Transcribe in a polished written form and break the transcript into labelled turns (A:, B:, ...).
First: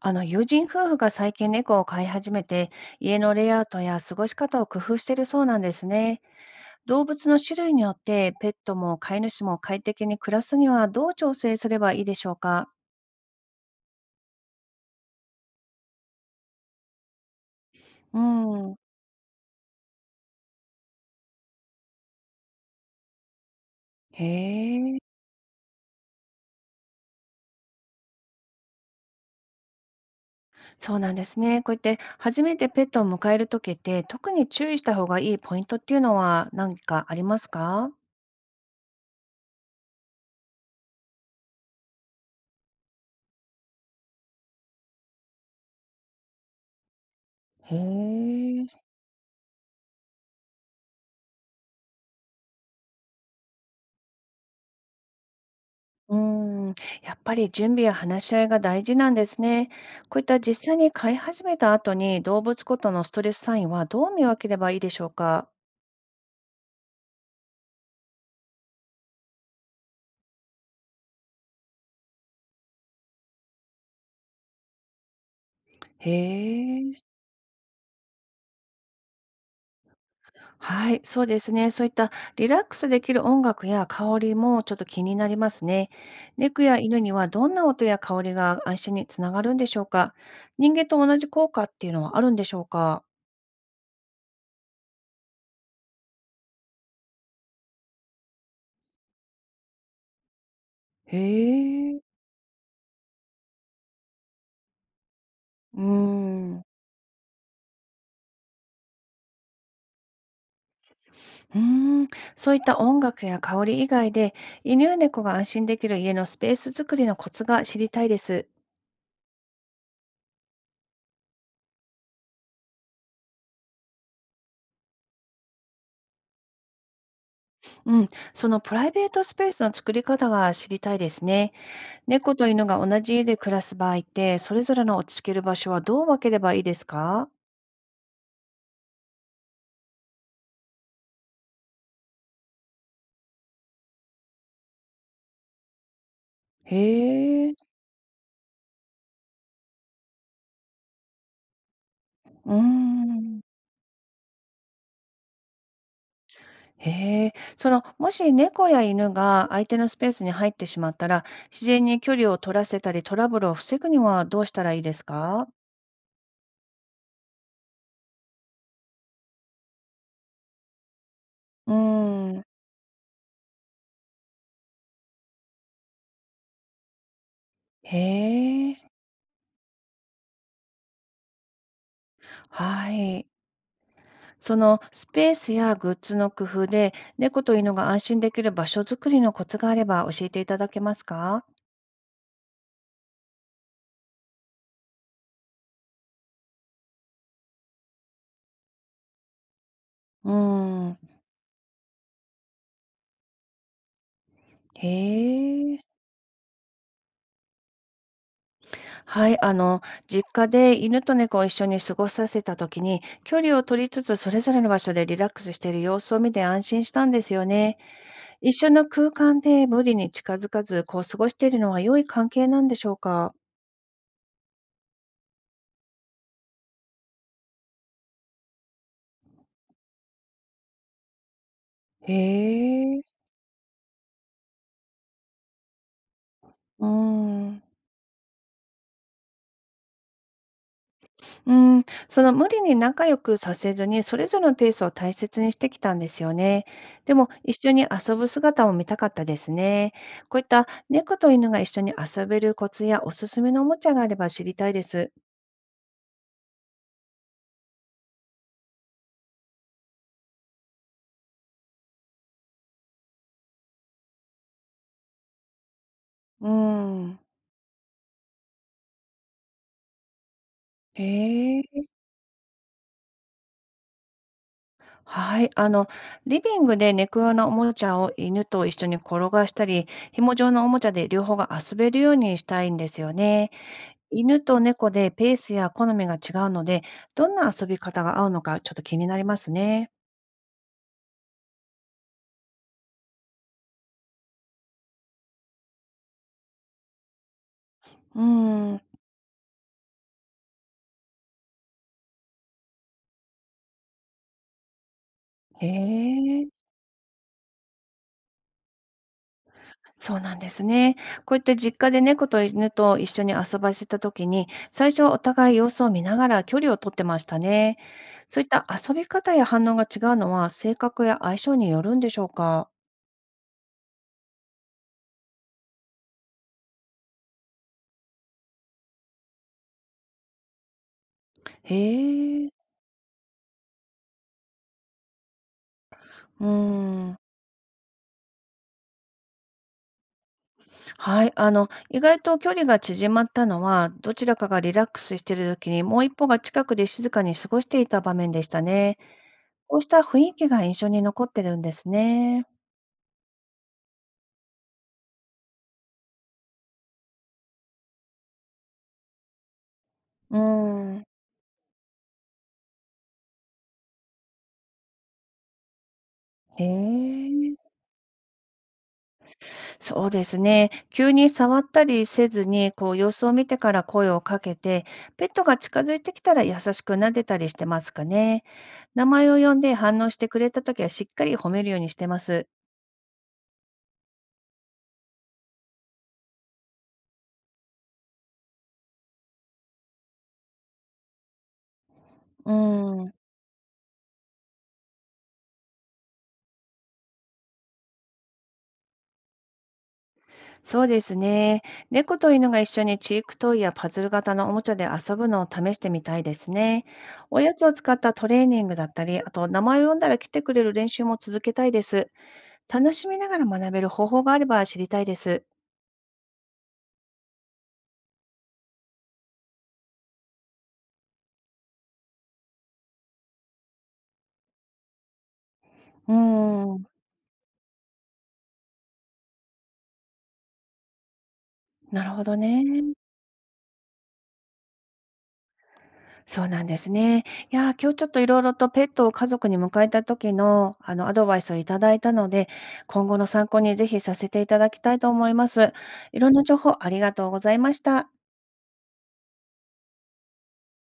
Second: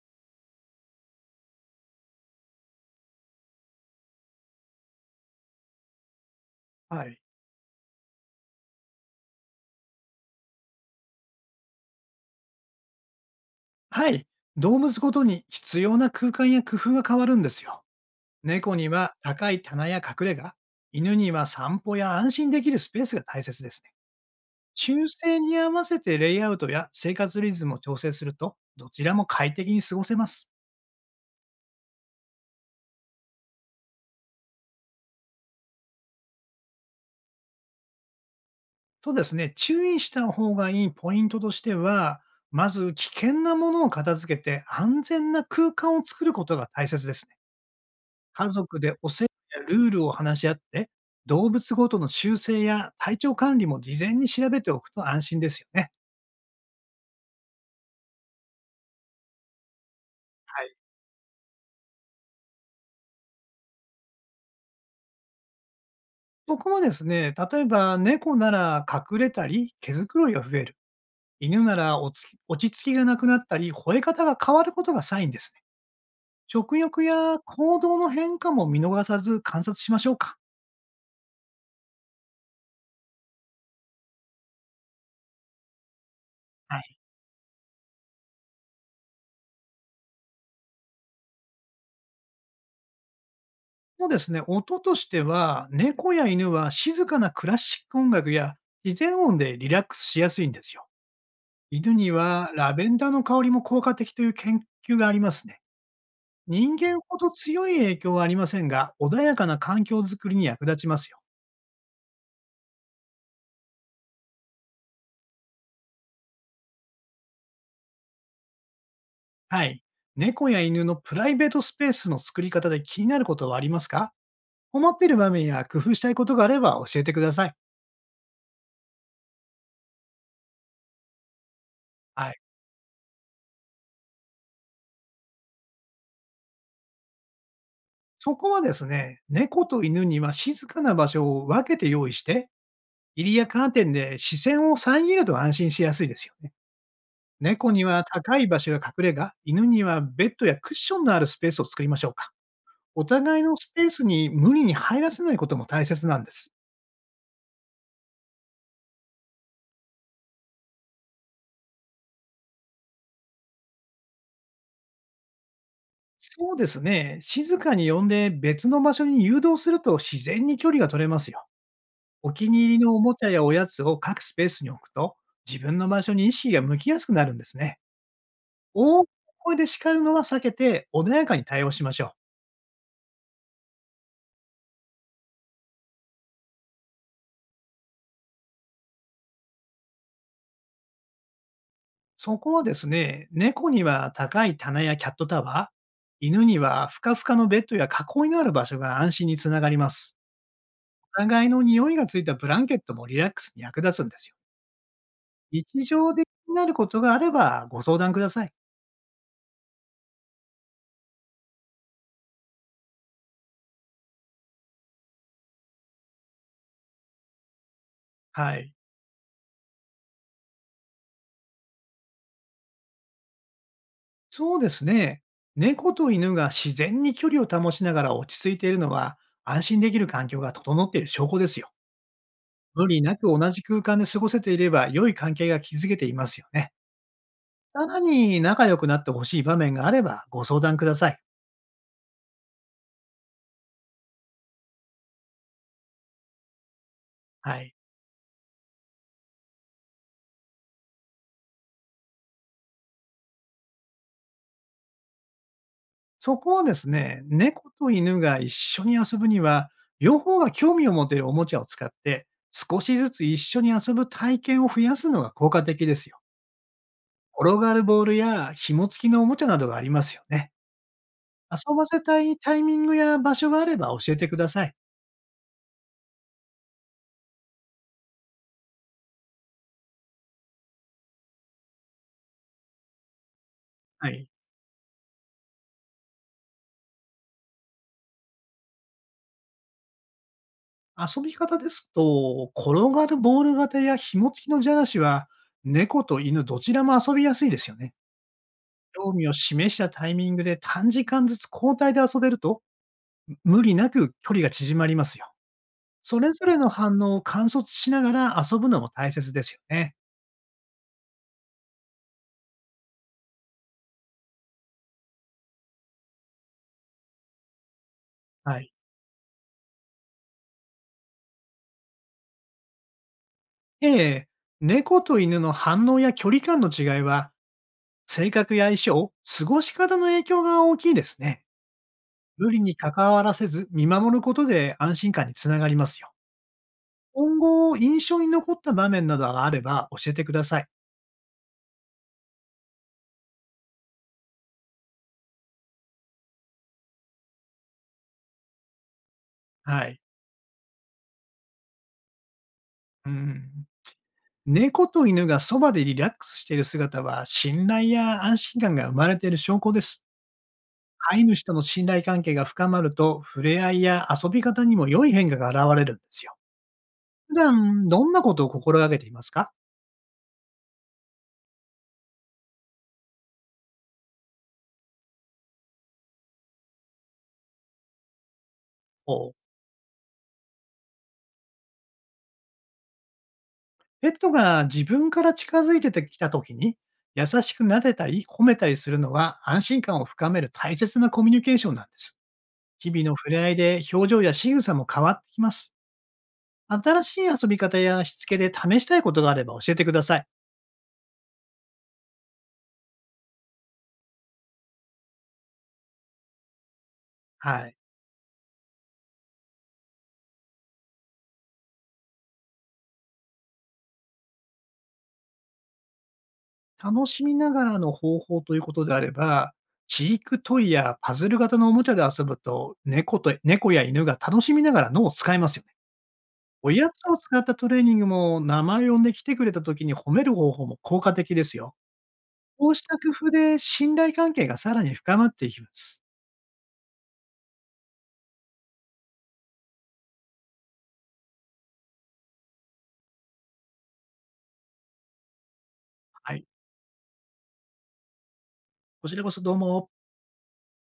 A: あの友人夫婦が最近猫を飼い始めて、家のレイアウトや過ごし方を工夫しているそうなんですね。動
B: はい。
A: 物の種類によって、ペットも飼い主も快適に暮らすにはどう調整すればいいでしょうか。
B: はい。動物ごとに必要な空間や工夫が変わるんですよ。
A: う
B: 猫
A: ん。
B: には高い棚や隠れ家、犬には散歩や安心できるスペースが大切ですね。
A: へえ、
B: 習性に合わせてレイアウトや生活リズムを調整すると、どちらも快適に過ごせます。
A: そうなんですね。こうやって初めてペットを迎えるときって、特に注意した方がいいポイントっていうのは何かありますか？
B: とですね、注意した方がいいポイントとしては、まず危険なものを片付けて安全な空間を作ることが大切ですね。
A: へ
B: 家
A: え。
B: 族でお世話やルールを話し合って、動物ごとの習性や体調管理も事前に調べておくと安心ですよね。
A: うーん、やっぱり準備や話し合いが大事なんですね。こういった
B: は
A: 実
B: い。
A: 際に飼い始めた後に動物ごとのストレスサインはどう見分ければいいでしょうか？
B: 僕もですね、例えば猫なら隠れたり、毛づくろいが増える。犬なら落ち着きがなくなったり、吠え方が変わることがサインですね。
A: へ
B: 食
A: え。
B: 欲や行動の変化も見逃さず観察しましょうか。
A: はい、そうですね。そういったリラックスできる音楽や香りもちょっと気になりますね。猫
B: は
A: や
B: い。
A: 犬にはどんな音や香りが安心につながるんでしょうか？人間と同じ効果っていうのはあるんでしょうか？
B: そうですね、音としては、猫や犬は静かなクラシック音楽や自然音でリラックスしやすいんですよ。
A: へ
B: 犬
A: え。
B: にはラベンダーの香りも効果的という研究がありますね。
A: うーん。
B: 人間ほど強い影響はありませんが、穏やかな環境づくりに役立ちますよ。
A: うーん、そういった音楽や香り以外で、犬や猫が安心できる家のスペース作りのコツが知りたいです。
B: はい。猫や犬のプライベートスペースの作り方で気になることはありますか？思っている場面や工夫したいことがあれば教えてください。
A: うん、そのプライベートスペースの作り方が知りたいですね。
B: は
A: 猫
B: い。
A: と犬が同じ家で暮らす場合って、それぞれの落ち着ける場所はどう分ければいいですか？
B: そこはですね、猫と犬には静かな場所を分けて用意して、入りやカーテンで視線を遮ると安心しやすいですよね。
A: へえ、
B: 猫には高い場所や隠れ家、犬にはベッドやクッションのあるスペースを作りましょうか。
A: うー
B: お
A: ん。
B: 互いのスペースに無理に入らせないことも大切なんです。
A: へえ、もし猫や犬が相手のスペースに入ってしまったら、自然に距離を取らせたり、トラブルを防ぐにはどうしたらいいですか？
B: そうですね。静かに呼んで別の場所に誘導すると自然に距離が取れますよ。
A: う
B: お
A: ーん。
B: 気に入りのおもちゃやおやつを各スペースに置くと、自分の場所に意識が向きやすくなるんですね。
A: へえ。
B: 大きな声で叱るのは避けて、穏やかに対応しましょう。
A: はい。そのスペースやグッズの工夫で、猫と犬が安心できる場所づくりのコツがあれば教えていただけますか？
B: そこはですね、猫には高い棚やキャットタワー、犬にはふかふかのベッドや囲いのある場所が安心につながります。
A: うーん。
B: お互いの匂いがついたブランケットもリラックスに役立つんですよ。
A: へえ。
B: 日常で気になることがあればご相談ください。
A: はい。実家で犬と猫を一緒に過ごさせたときに、距離を取りつつ、それぞれの場所でリラックスしている様子を見て安心したんですよね。一
B: は
A: 緒
B: い。
A: の空間で無理に近づかず、こう過ごしているのは良い関係なんでしょうか？
B: そうですね。猫と犬が自然に距離を保ちながら落ち着いているのは、安心できる環境が整っている証拠ですよ。
A: へ
B: 無理
A: え。
B: なく同じ空間で過ごせていれば、良い関係が築けていますよね。
A: うーん。
B: さらに仲良くなってほしい場面があればご相談ください。
A: うーん、その無理に仲良くさせずに、それぞれのペースを大切にしてきたんですよね。でも、
B: は
A: 一緒
B: い。
A: に遊ぶ姿も見たかったですね。こういった猫と犬が一緒に遊べるコツやおすすめのおもちゃがあれば知りたいです。
B: そこをですね、猫と犬が一緒に遊ぶには、両方が興味を持てるおもちゃを使って、少しずつ一緒に遊ぶ体験を増やすのが効果的ですよ。
A: うーん。
B: 転がるボールや紐付きのおもちゃなどがありますよね。
A: へ
B: 遊
A: え。
B: ばせたいタイミングや場所があれば教えてください。
A: はい。リビングで猫用のおもちゃを犬と一緒に転がしたり、紐状のおもちゃで両方が遊べるようにしたいんですよね。
B: はい。
A: 犬と猫でペースや好みが違うので、どんな遊び方が合うのかちょっと気になりますね。
B: 遊び方ですと、転がるボール型や紐付きのじゃらしは、猫と犬どちらも遊びやすいですよね。
A: うーん。
B: 興味を示したタイミングで短時間ずつ交代で遊べると、無理なく距離が縮まりますよ。
A: へ
B: それぞ
A: え、
B: れの反応を観察しながら遊ぶのも大切ですよね。
A: そうなんですね。こういった実家で猫と犬と一緒に遊ばせた時に、最初はお互い様子を見ながら距離を取ってましたね。そういっ
B: は
A: た
B: い。
A: 遊び方や反応が違うのは、性格や相性によるんでしょうか？
B: ええ、猫と犬の反応や距離感の違いは、性格や相性、過ごし方の影響が大きいですね。
A: へ
B: 無
A: え、
B: 理に関わらせず見守ることで安心感につながりますよ。
A: うーん。
B: 今後印象に残った場面などがあれば教えてください。
A: はい、意外と距離が縮まったのは、どちらかがリラックスしている時に、もう一方が近くで静かに過ごしていた場面でしたね。こ
B: は
A: うした
B: い。
A: 雰囲気が印象に残ってるんですね。
B: うん。猫と犬がそばでリラックスしている姿は、信頼や安心感が生まれている証拠です。
A: うーん。
B: 飼い主との信頼関係が深まると、触れ合いや遊び方にも良い変化が現れるんですよ。
A: へ
B: 普
A: え。
B: 段、どんなことを心がけていますか？
A: そうですね。急に触ったりせずに、こう様子を見てから声をかけて、ペットが近づいてきたら優しく撫でたりしてますかね。名
B: お
A: 前を呼んで反応してくれた時はしっかり褒めるようにしてます。
B: ペットが自分から近づいてきた時に、優しく撫でたり褒めたりするのは安心感を深める大切なコミュニケーションなんです。
A: う
B: 日
A: ー
B: 々の
A: ん。
B: 触れ合いで表情や仕草も変わってきます。新しい遊び方やしつけで試したいことがあれば教えてください。
A: そうですね。猫と犬が一緒にチークトイやパズル型のおもちゃで遊ぶのを試してみたいですね。おやつ
B: は
A: を
B: い。
A: 使ったトレーニングだったり、あと名前を呼んだら来てくれる練習も続けたいです。楽しみながら学べる方法があれば知りたいです。
B: 楽しみながらの方法ということであれば、知育トイやパズル型のおもちゃで遊ぶと、猫と猫や犬が楽しみながら脳を使いますよね。
A: う
B: お
A: ーん、
B: やつを使ったトレーニングも、名前を呼んで来てくれた時に褒める方法も効果的ですよ。
A: なるほどね。
B: こうした工夫で信頼関係がさらに深まっていきます。
A: そうなんですね。いやー、今日ちょっといろいろとペットを家族に迎えた時のあのアドバイスをいただいたので、今後の参考にぜひさせていただきたいと思います。いろ
B: は
A: んな
B: い。
A: 情報ありがとうございました。
B: こちらこそどうも。